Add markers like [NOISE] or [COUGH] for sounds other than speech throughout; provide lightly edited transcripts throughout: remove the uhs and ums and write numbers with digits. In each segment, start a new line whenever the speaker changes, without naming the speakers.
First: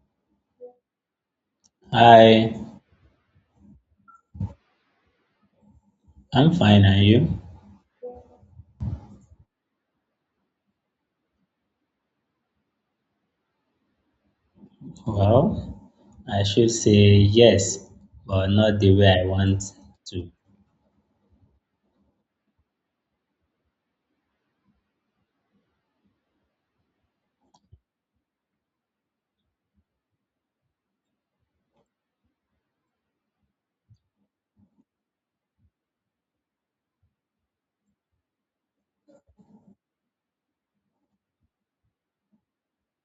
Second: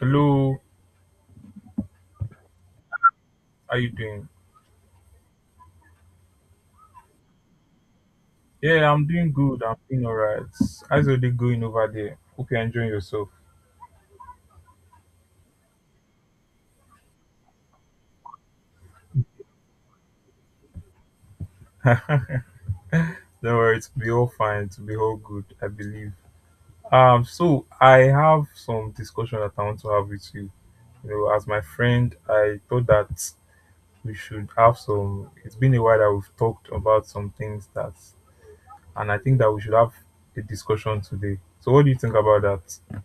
Hello,
Hi,
how you doing?
I'm fine, are you?
Yeah, I'm doing good. I'm doing alright. How's your day going over there? Hope you're enjoying yourself.
Well, I should say yes, but not the way I want to.
[LAUGHS] Don't worry, it'll be all fine. It'll be all good, I believe. So I have some discussion that I want to have with you. You know, as my friend, I thought that we should have some. It's been a while that we've talked about some things that, and I think that we should have a discussion today. So, what do you think about that?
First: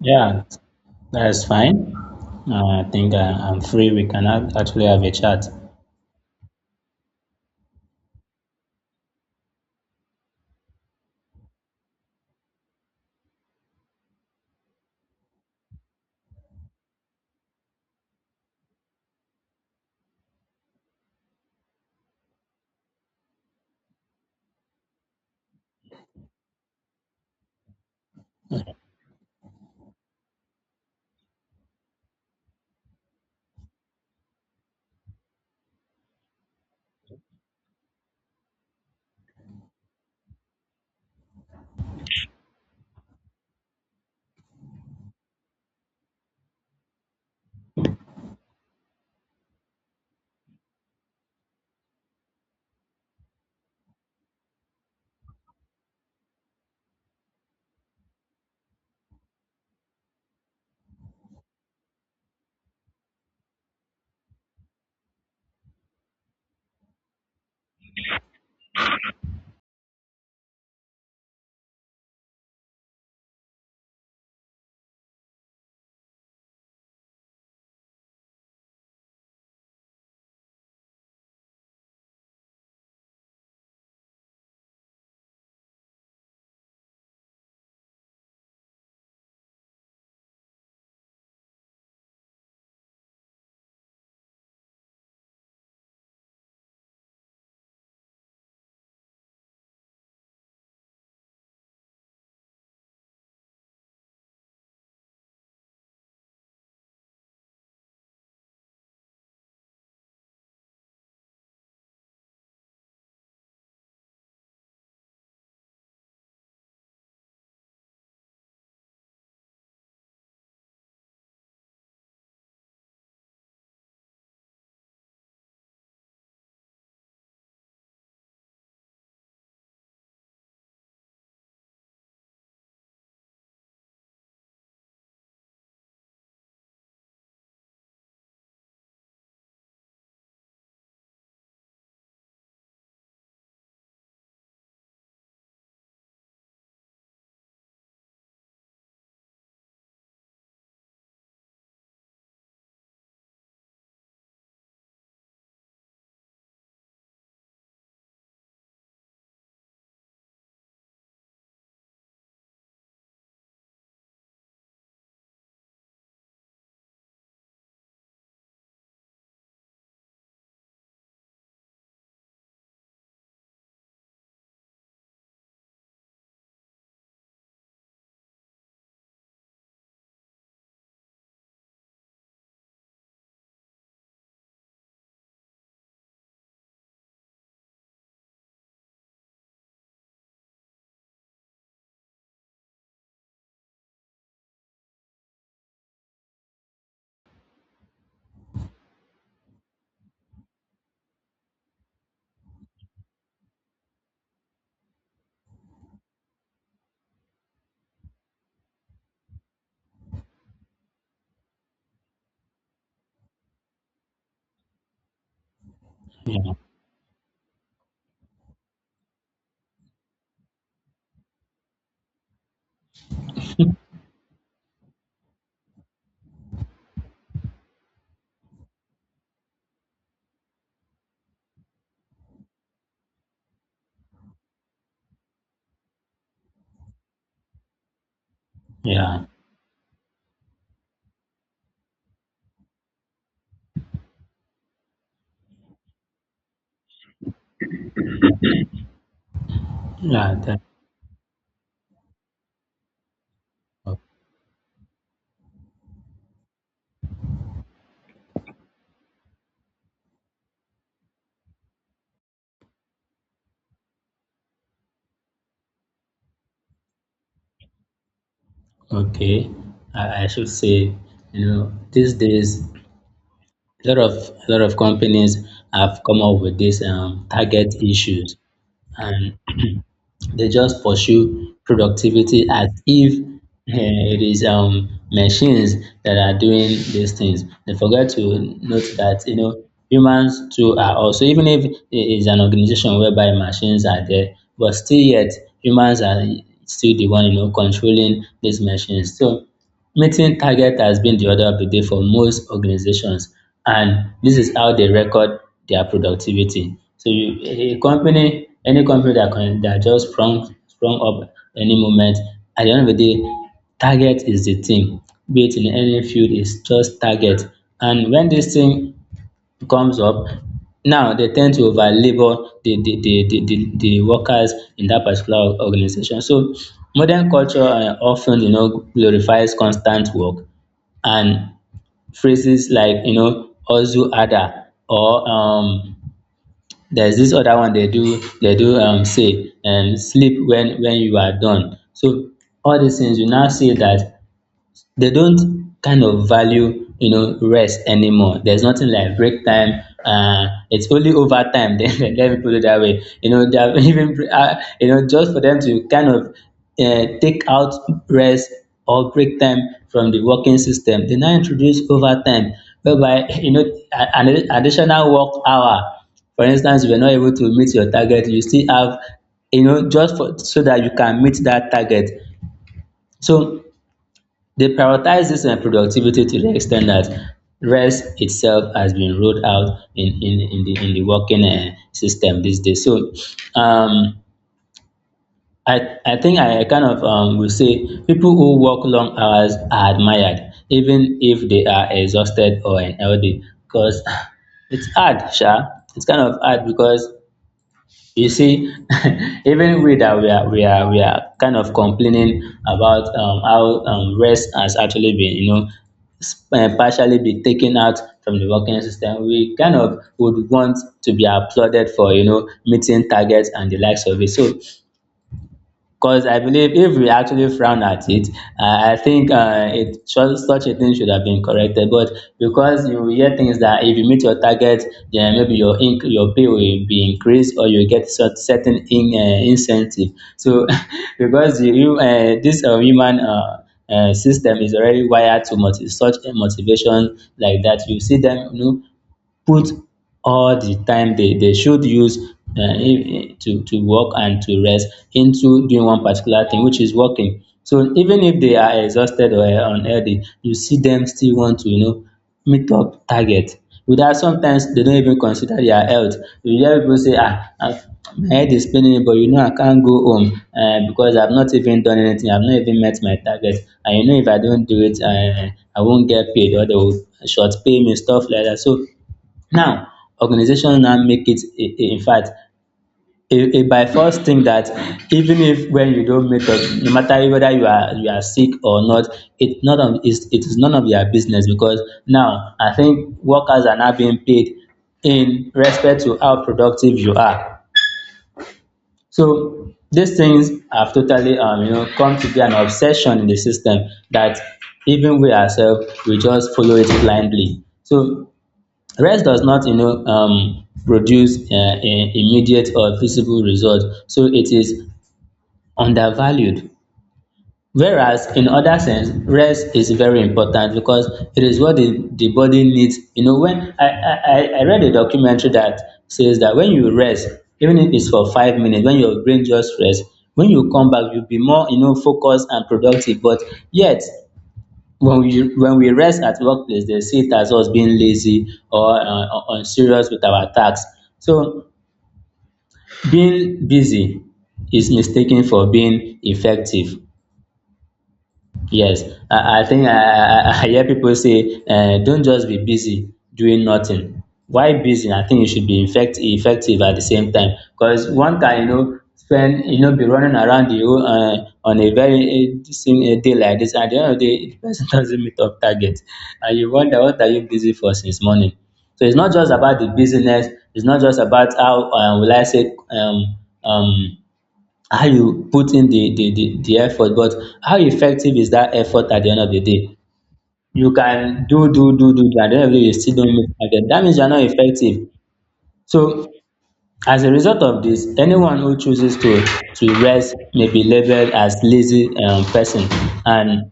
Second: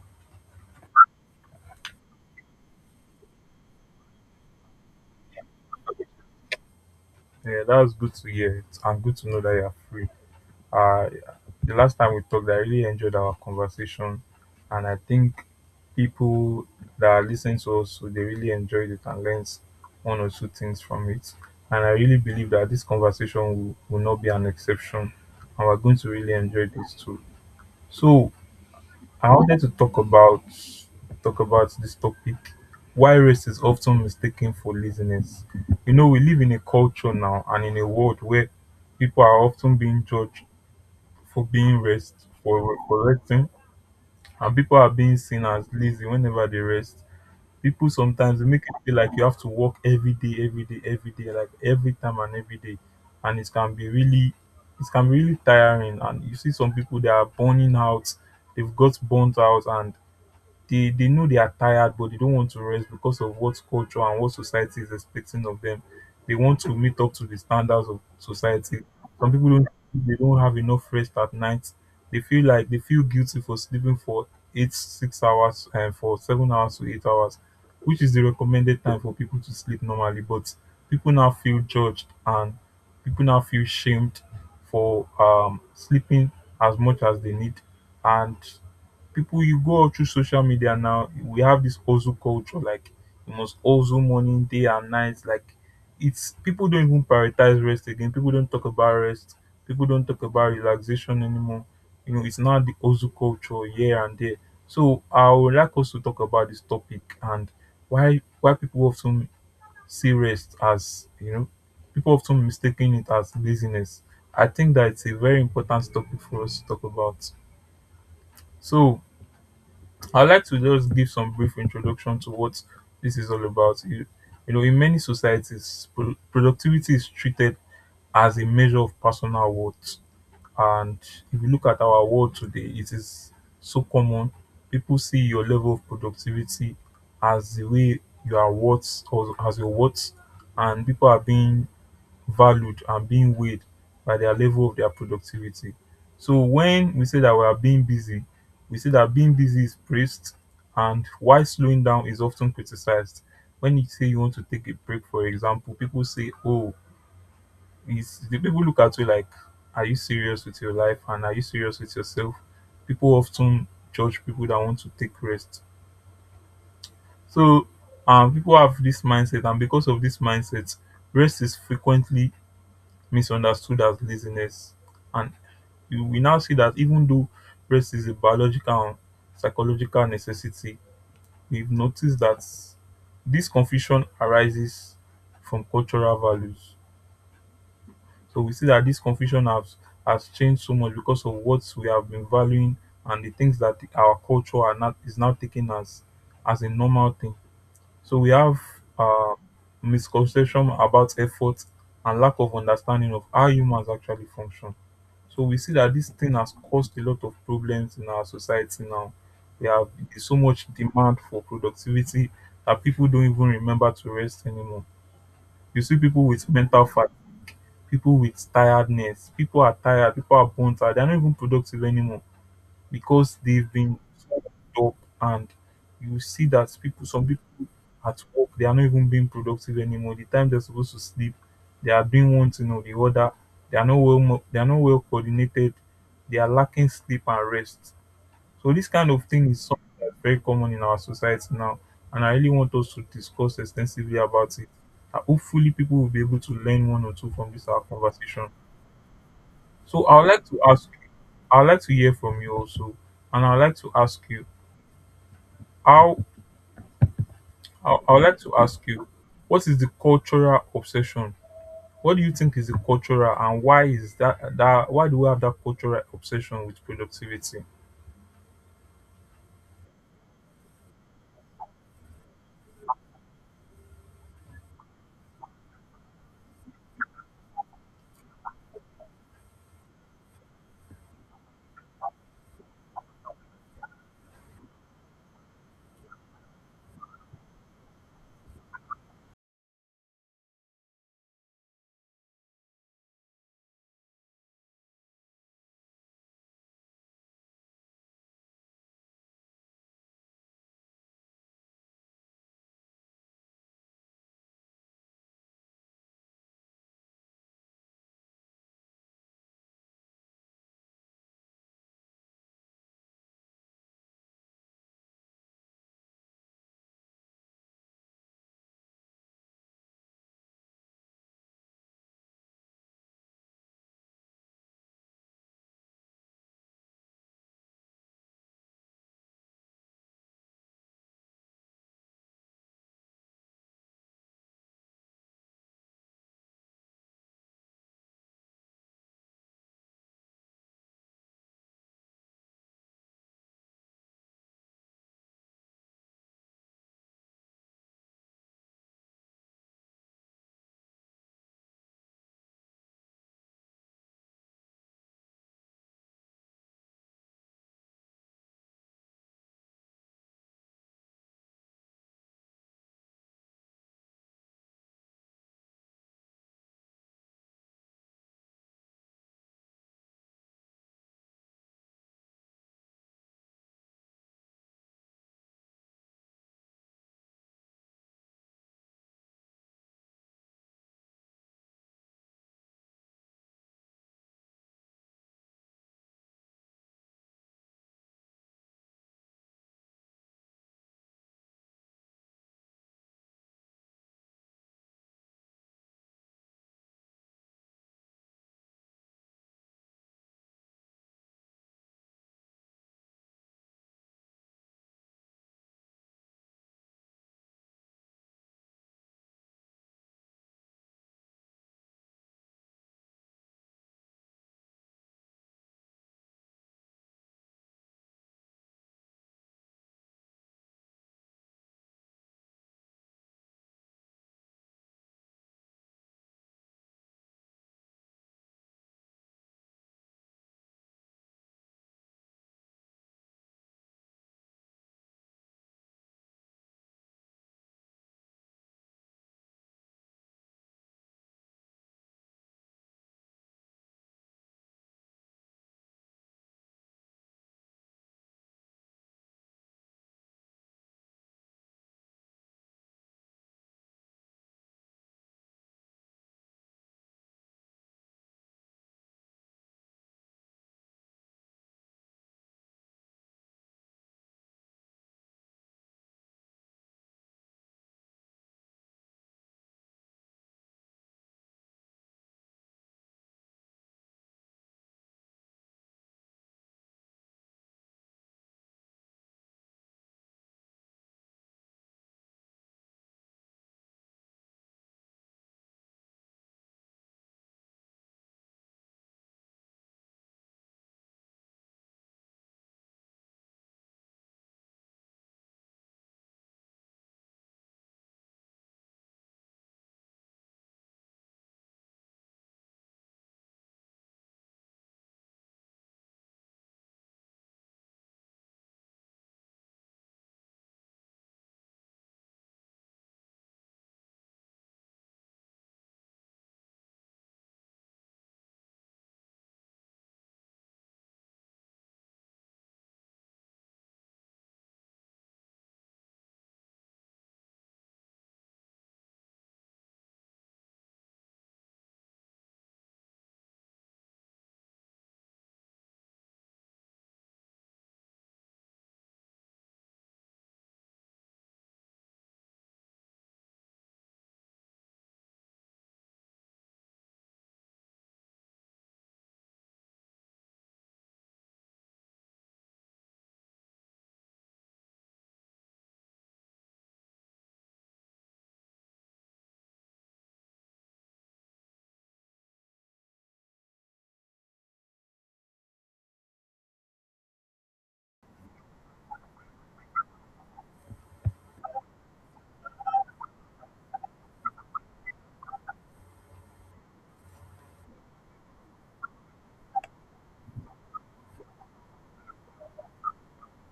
Yeah, that's fine. I think I'm free. We can actually have a chat.
Yeah, that was good to hear. And good to know that you're free. Uh, the last time we talked, I really enjoyed our conversation, and I think people that are listening to us, they really enjoyed it and learned one or two things from it. And I really believe that this conversation will not be an exception, and we're going to really enjoy this too. So I wanted to talk about this topic: why race is often mistaken for laziness. You know, we live in a culture now and in a world where people are often being judged for being rest for resting, and people are being seen as lazy whenever they rest. People sometimes they make it feel like you have to work every day, every day, every day, like every time and every day, and it can be really, it can be really tiring, and you see some people they are burning out, they've got burnt out, and they know they are tired, but they don't want to rest because of what culture and what society is expecting of them. They want to meet up to the standards of society. Some people don't, they don't have enough rest at night. They feel like they feel guilty for sleeping for eight, 6 hours and for 7 hours to 8 hours, which is the recommended time for people to sleep normally. But people now feel judged and people now feel shamed for sleeping as much as they need. And people, you go all through social media now, we have this hustle culture, like you must hustle morning, day and night, like it's, people don't even prioritize rest again, people don't talk about rest, people don't talk about relaxation anymore, you know, it's not the hustle culture here and there. So I would like us to talk about this topic and why people often see rest as, you know, people often mistaking it as laziness. I think that it's a very important topic for us to talk about. So I'd like to just give some brief introduction to what this is all about. You know, in many societies, productivity is treated as a measure of personal worth. And if you look at our world today, it is so common. People see your level of productivity as the way you are worth or as your worth, and people are being valued and being weighed by their level of their productivity. So when we say that we are being busy, we say that being busy is praised and why slowing down is often criticized. When you say you want to take a break, for example, people say, "Oh," is the people look at you like, "Are you serious with your life? And are you serious with yourself?" People often judge people that want to take rest. So people have this mindset, and because of this mindset, rest is frequently misunderstood as laziness. And you, we now see that even though rest is a biological and psychological necessity, we've noticed that this confusion arises from cultural values. So we see that this confusion has changed so much because of what we have been valuing, and the things that our culture are not is now taken as a normal thing. So we have uh, misconception about effort and lack of understanding of how humans actually function. So we see that this thing has caused a lot of problems in our society now. We have, there's so much demand for productivity that people don't even remember to rest anymore. You see people with
Yeah,
mental fat, people with tiredness, people are tired, people are burnt out, they're not even productive anymore because they've been up. And you see that people, some people at work they are not even being productive anymore. The time they're supposed to sleep they are doing one thing or the other, they are not well they are not well coordinated, they are lacking sleep and rest. So this kind
yeah,
of thing is something that's very common in our society now, and I really want us to discuss extensively about it. Hopefully people will be able to learn one or two from this our conversation. So I would
yeah.
like to
That,
ask you, I would like to hear from you also, and I would like to
o-
ask you how I would like to ask you what is the cultural obsession. What do you think is the cultural, and why is that, that why do we have that cultural obsession with productivity?
okay. I should say, you know, these days a lot of a lot of companies have come up with these target issues, and [CLEARS THROAT] they just pursue productivity as if it is machines that are doing these things. They forget to note that, you know, humans too are also, even if it is an organization whereby machines are there, but still yet, humans are still the one, you know, controlling these machines. So meeting target has been the order of the day for most organizations, and this is how they record their productivity. So you, a company, any company that can, that just sprung up any moment, at the end of the day, target is the thing. Be it in any field, it's just target. And when this thing comes up, now they tend to over labor the workers in that particular organization. So modern culture, often, you know, glorifies constant work, and phrases like, you know, ozu ada, or there's this other one they do say, and sleep when you are done. So all these things, you now see that they don't kind of value, you know, rest anymore. There's nothing like break time, it's only overtime [LAUGHS] then, let me put it that way. You know, they are [LAUGHS] even, you know, just for them to kind of take out rest or break time from the working system, they now introduce overtime, whereby [LAUGHS] you know, an additional work hour. For instance, you are not able to meet your target, you still have, you know, just for, so that you can meet that target. So they prioritize this productivity to the extent that rest itself has been ruled out in the working system these days. So um, I think I kind of, will say people who work long hours are admired, even if they are exhausted or unhealthy, because [LAUGHS] [SIGHS] it's hard, sha. It's kind of hard because, you see, [LAUGHS] even we, that we are we are we are kind of complaining about how rest has actually been, you know, partially be taken out from the working system. We kind of would want to be applauded for, you know, meeting targets and the likes of it. So, because I believe if we actually frown at it, I think it should, such a thing should have been corrected. But because you hear things that if you meet your target, then maybe your your pay will be increased, or you get certain incentive. So, [LAUGHS] because you this human, system is already wired to such a motivation like that. You see them, you know, put all the time they should use to work and to rest into doing one particular thing, which is working. So even if they are exhausted or unhealthy, you see them still want to, you know, meet up target without, sometimes they don't even consider their health. You hear people say, ah, ah, my head is paining me, but you know, I can't go home, because I've not even done anything, I've not even met my target, and you know, if I don't do it, I won't get paid, or they will short pay me, stuff like that. So now, organizations now make it, in fact, a by force thing, that even if when you don't make up, no matter whether you are sick or not, it is none of your business, because now I think workers are now being paid in respect to how productive you are. So these things have totally, you know, come to be an obsession in the system, that even we ourselves, we just follow it blindly. So rest does not, you know, produce immediate or visible result, so it is undervalued. Whereas in other sense, rest is very important, because it is what the body needs. You know, when I read a documentary that says that when you rest, even if it's for 5 minutes, when your brain just rests, when you come back, you'll be more, you know, focused and productive. But yet, when we rest at workplace, they see it as us being lazy or unserious with our tasks. So being busy is mistaken for being effective. Yes, I think, I hear people say, don't just be busy doing nothing. Why busy? I think you should be effective at the same time. Because one can, you know, spend, you know, be running around the whole, on a very same day like this. At the end of the day, the person [LAUGHS] doesn't meet up target. And you wonder, what are you busy for since morning? So it's not just about the business. It's not just about how, will I say, um, how you put in the effort, but how effective is that effort at the end of the day? You can do, at the end of the day, you still don't meet target. That means you're not effective. So, as a result of this, anyone who chooses to rest may be labeled as lazy, person. And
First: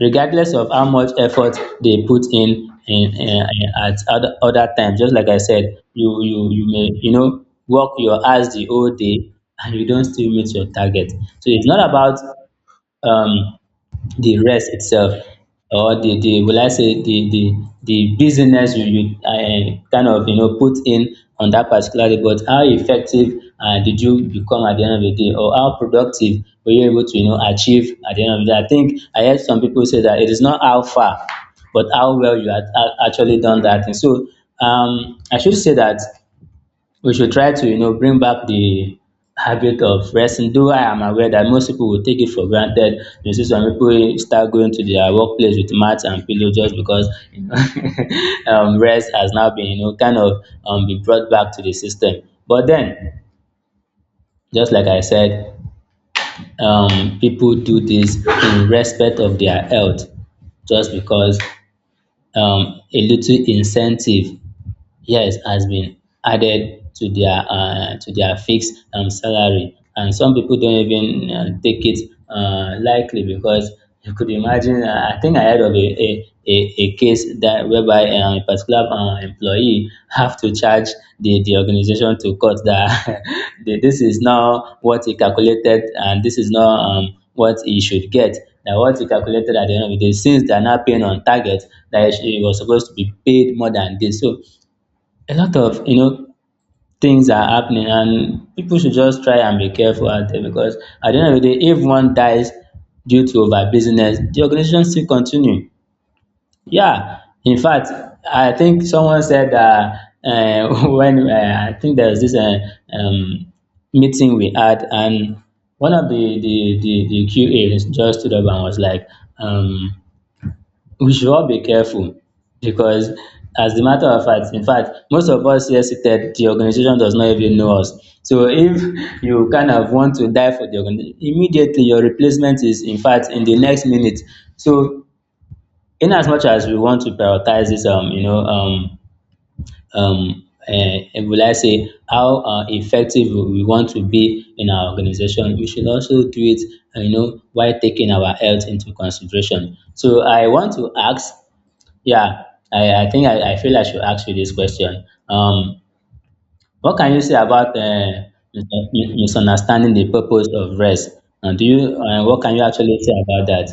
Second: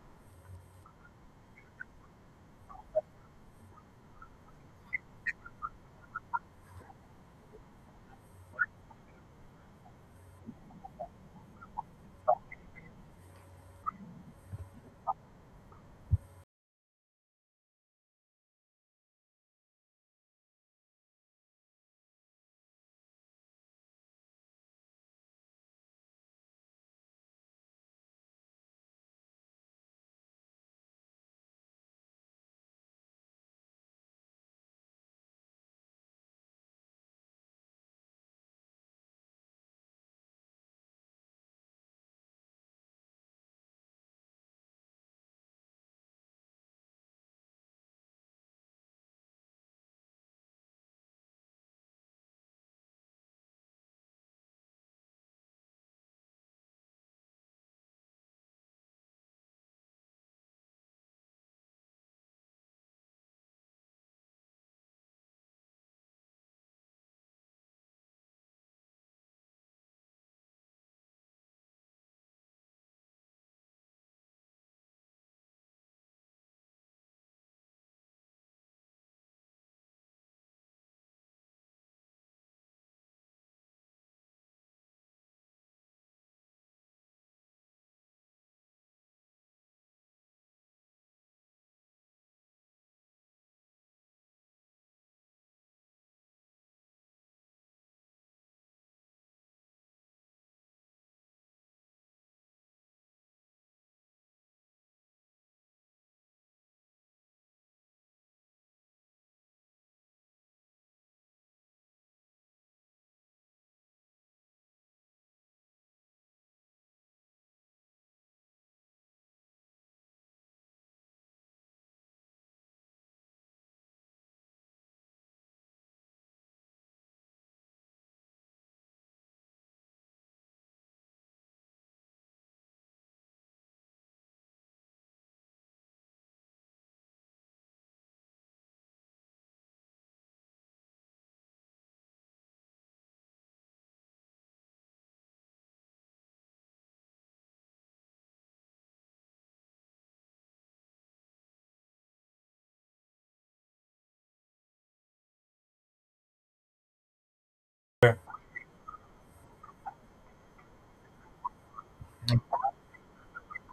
regardless of how much effort they put in at other times, just like I said, you may, you know, work your ass the whole day, and you don't still meet your target. So it's not about, um the rest itself, or the will I say, the business you kind of, you know, put in on that particular day, but how effective did you become at the end of the day, or how productive were you able to, you know, achieve at the end of the day? I think I heard some people say that it is not how far, but how well you had actually done that thing. So I should say that we should try to, you know, bring back the habit of resting, though I am aware that most people will take it for granted. You see some people start going to their workplace with mats and pillow, just because, you know, [LAUGHS] rest has now been, you know, kind of, be brought back to the system. But then, just like I said, people do this in respect of their health, just because a little incentive, yes, has been added to their, to their fixed, salary. And some people don't even, take it likely, because you could imagine, I think I heard of a case, that whereby a particular employee have to charge the organization to court, that [LAUGHS] this is not what he calculated, and this is not, what he should get, that what he calculated at the end of the day, since they are not paying on target, that he he was supposed to be paid more than this. So a lot of, you know, things are happening, and people should just try and be careful out there, because at the end of the day, if one dies due to over business, the organization still continue. Yeah, in fact, I think someone said that, [LAUGHS] when, I think there was this, um, meeting we had, and one of the qa just stood up and was like, um we should all be careful, because as a matter of fact, in fact, most of us here seated, the organization does not even know us. So if you kind of want to die for the organization, immediately your replacement is, in fact, in the next minute. So, in as much as we want to prioritize this, you know, um will I say, how effective we want to be in our organization, we should also do it, you know, while taking our health into consideration. So I want to ask, yeah, I think, I feel I should ask you this question. What can you say about, mis- misunderstanding the purpose of rest? Do you, what can you actually say about that?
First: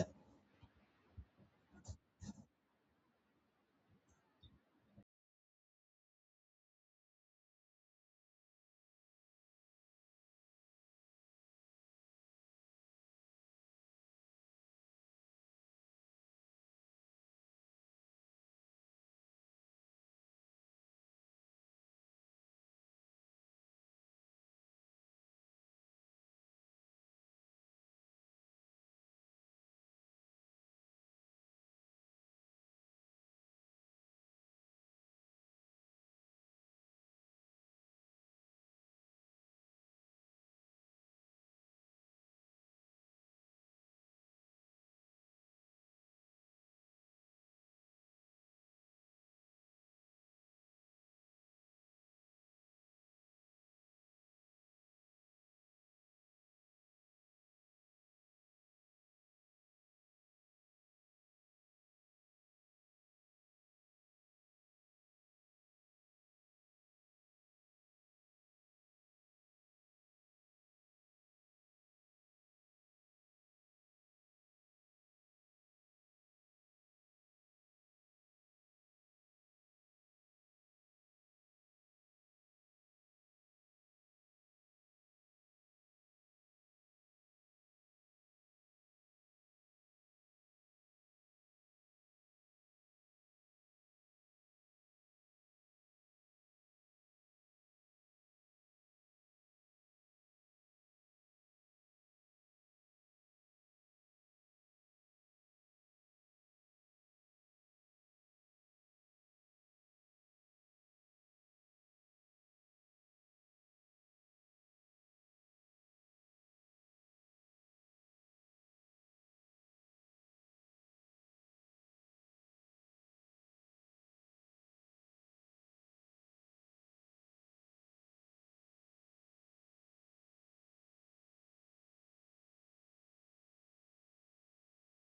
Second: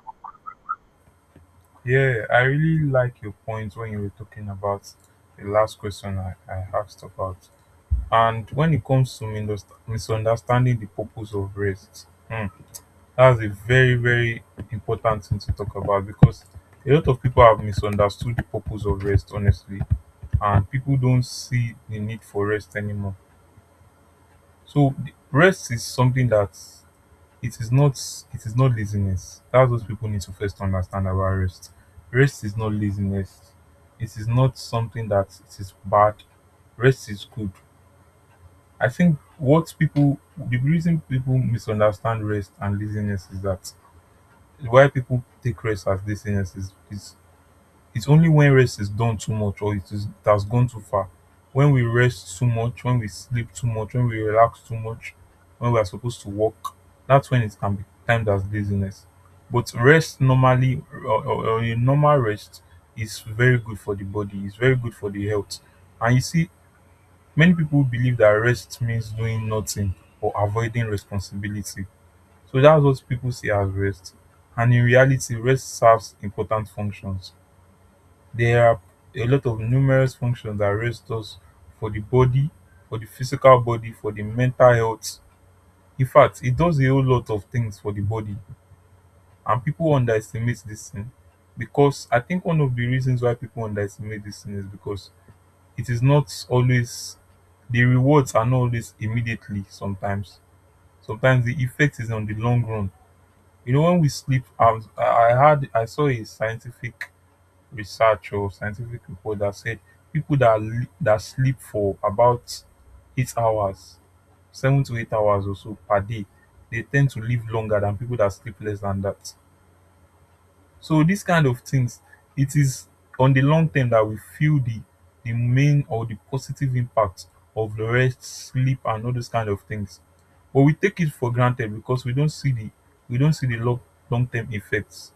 Yeah, I really like your point when you were talking about the last question I asked about. And when it comes to misunderstanding the purpose of rest, hmm, that's a very, very important thing to talk about because a lot of people have misunderstood the purpose of rest, honestly, and people don't see the need for rest anymore. So, rest is something that it is not, it is not laziness. That's what people need to first understand about rest. Rest is not laziness. It is not something that it is bad. Rest is good. I think what people, the reason people misunderstand rest and laziness is that why people take rest as laziness is it's only when rest is done too much or it is it has gone too far. When we rest too much, when we sleep too much, when we relax too much, when we are supposed to work, that's when it can be termed as laziness. But rest normally, or a normal rest is very good for the body, it's very good for the health. And you see, many people believe that rest means doing nothing or avoiding responsibility. So that's what people see as rest. And in reality, rest serves important functions. There are a lot of numerous functions that rest us for the body, for the physical body, for the mental health. In fact, it does a whole lot of things for the body, and people underestimate this thing because I think one of the reasons why people underestimate this thing is because it is not always, the rewards are not always immediately sometimes. Sometimes the effect is on the long run. You know, when we sleep, I I had, I saw a scientific research or scientific report that said people that that sleep for about 8 hours, 7 to 8 hours or so per day, they tend to live longer than people that sleep less than that. So these kind of things, it is on the long term that we feel the main or the positive impact of the rest, sleep, and all those kind of things. But we take it for granted because we don't see the we don't see the long, long term effects.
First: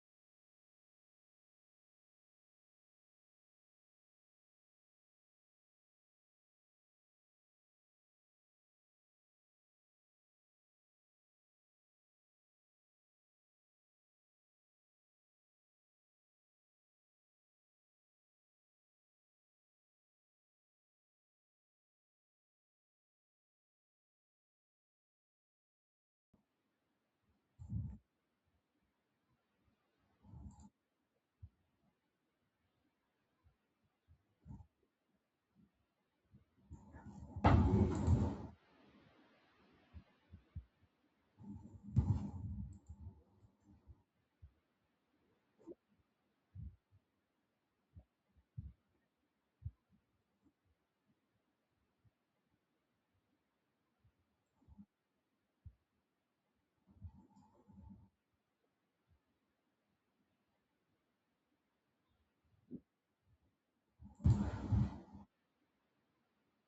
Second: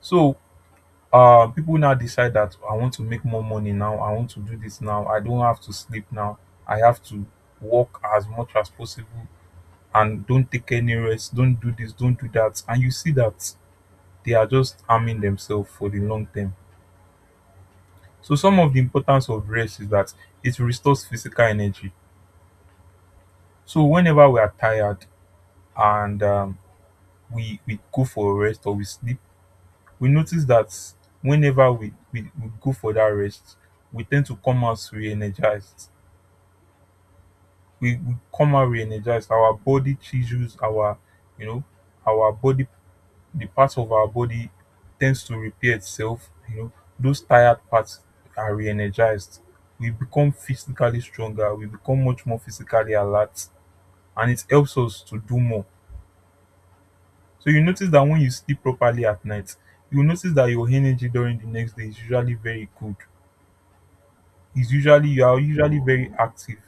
So people now decide that I want to make more money now, I want to do this now, I don't have to sleep now, I have to work as much as possible, and don't take any rest, don't do this, don't do that, and you see that they are just harming themselves for the long term. So some of the importance of rest is that it restores physical energy. So whenever we are tired and we go for rest or we sleep, we notice that whenever we we go for that rest, we tend to come out re-energized, we come out re-energized. Our body tissues, our, you know, our body, the parts of our body tends to repair itself. You know, those tired parts are re-energized. We become physically stronger. We become much more physically alert, and it helps us to do more. So you notice that when you sleep properly at night, you will notice that your energy during the next day is usually very good. It's usually, you are usually very active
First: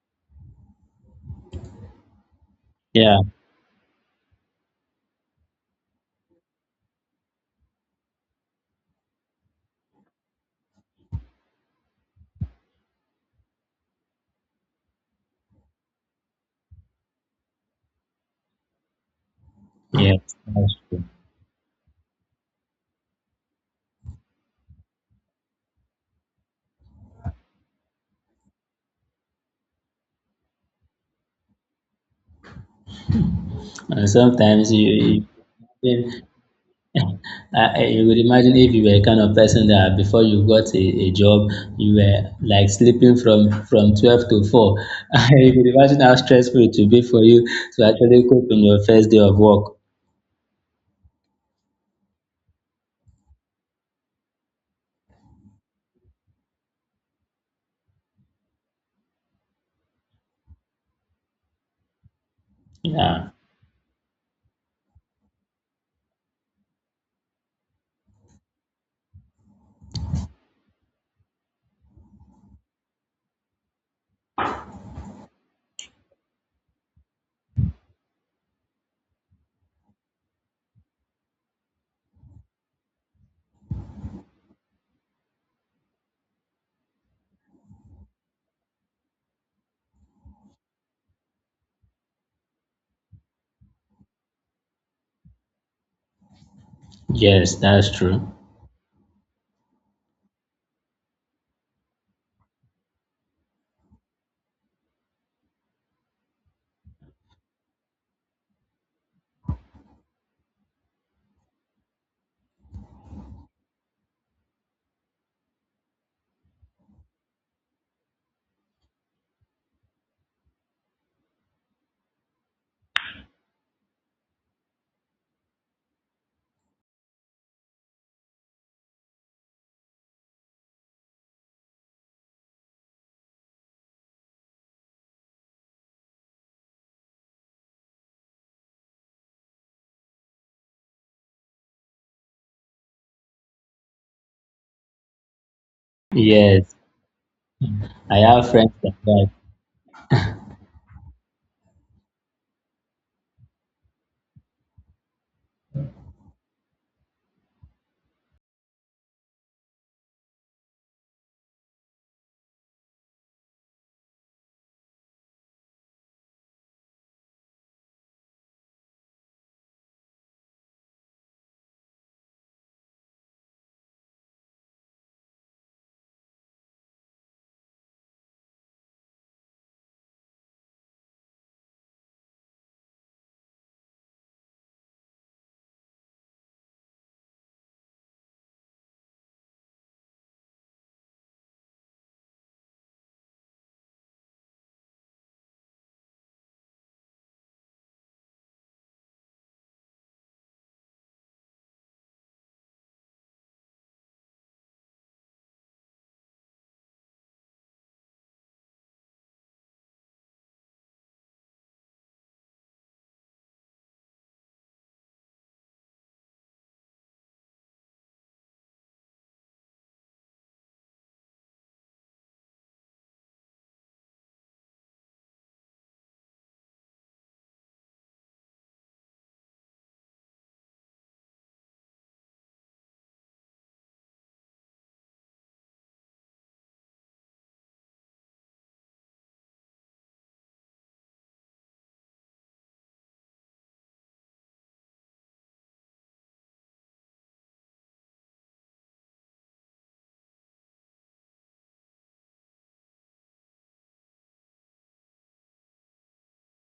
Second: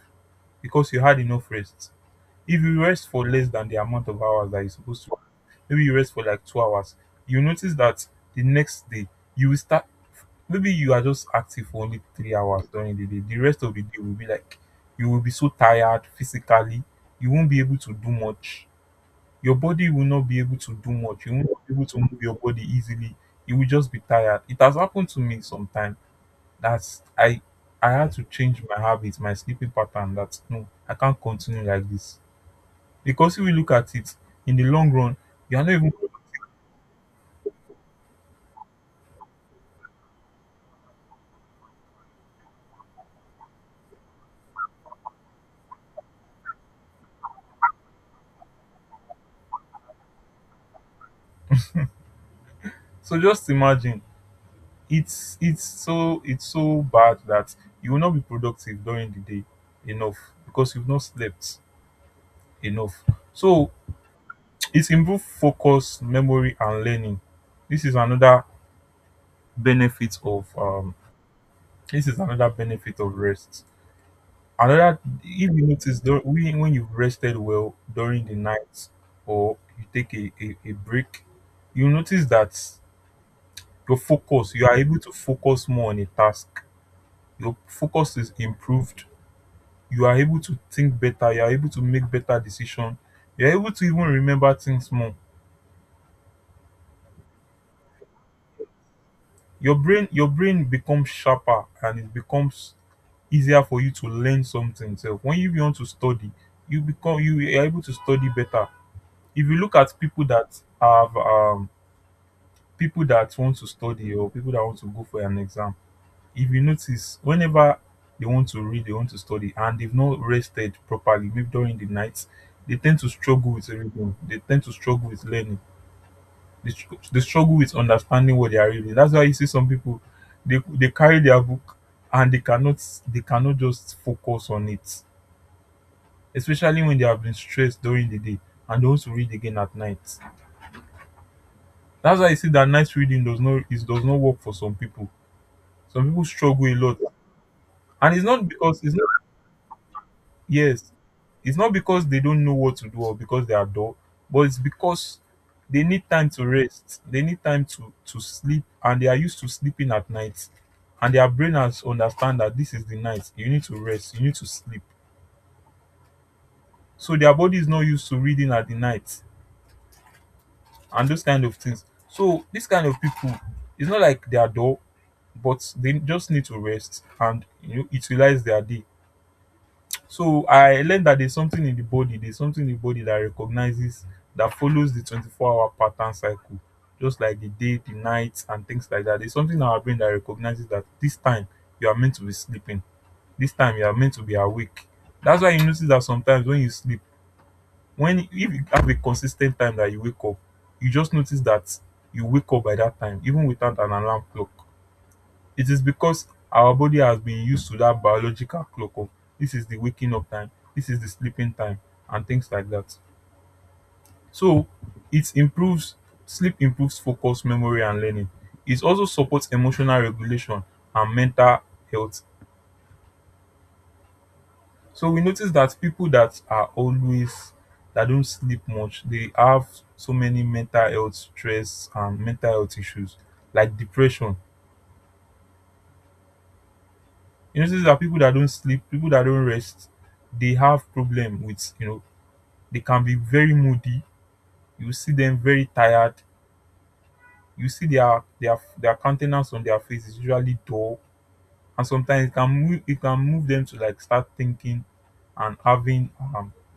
because you had enough rest. If you rest
Yeah,
for less than the amount of hours that you're supposed to, maybe you rest for like 2 hours, you notice that the next day you will start, maybe you are just active for only 3 hours during the day. The rest of the day will be like, you will be so tired physically, you won't be able to do much, your body will
yeah,
not be able to
that's
do
true.
much, you won't be able to move your body easily, you will just be tired. It has happened to me sometime. That's I had to change my habits, my sleeping pattern, that no, I can't continue like this. Because if we look at
And
it, in the
sometimes
long run, you are not even.
you [LAUGHS] you would imagine if you were a kind of person that before you got a job, you were like sleeping from 12 to four. [LAUGHS] You could imagine how stressful it would be for you to actually cope in your first day of work.
So just imagine, it's so it's so bad that you will not be productive during the day enough because you've not slept enough.
Yeah.
So [TSK] it's improved focus, memory, and learning. This is another benefit of this is another benefit of rest. Another, if you notice when you've rested well during the night or you take a break, you notice that your focus, you are able to focus more on a task, your focus is improved, you are able to think better, you are able to make better decision, you're able to even remember things more.
Yes, that's true.
Your brain becomes sharper and it becomes easier for you to learn something. So when you want to study, you are able to study better. If you look at people that have people that want to study, or people that want to go for an exam, if you notice, whenever they want to read, they want to study, and they've not rested properly, maybe during the night, they tend to struggle with reading. They tend to struggle with learning. They struggle with understanding what they are reading. That's why you see some people, they carry their book and they cannot, they cannot just focus on it, especially when they have been stressed during the day and they want to read again at night. That's why you see that night reading does not, it does not work for some people. Some people struggle
Yes,
a lot, and
I
it's not
have friends
because
like
it's,
that.
yes, it's not because they don't know what to do or because they are dull, but it's because they need time to rest. They need time to sleep, and they are used to sleeping at night. And their brain has understand that this is the night. You need to rest. You need to sleep. So their body is not used to reading at the night and those kind of things. So this kind of people, it's not like they are dull, but they just need to rest and utilize their day. So I learned that there's something in the body, there's something in the body that recognizes, that follows the 24-hour pattern cycle, just like the day, the night, and things like that. There's something in our brain that recognizes that this time you are meant to be sleeping, this time you are meant to be awake. That's why you notice that sometimes when you sleep, when if you have a consistent time that you wake up, you just notice that you wake up by that time, even without an alarm clock. It is because our body has been used to that biological clock of, this is the waking up time, this is the sleeping time, and things like that. So it improves, sleep improves focus, memory, and learning. It also supports emotional regulation and mental health. So we notice that people that are always, that don't sleep much, they have so many mental health stress and mental health issues like depression. You notice that people that don't sleep, people that don't rest, they have problem with, you know, they can be very moody. You see them very tired. You see their their countenance on their face is usually dull, and sometimes it can move, it can move them to like start thinking and having um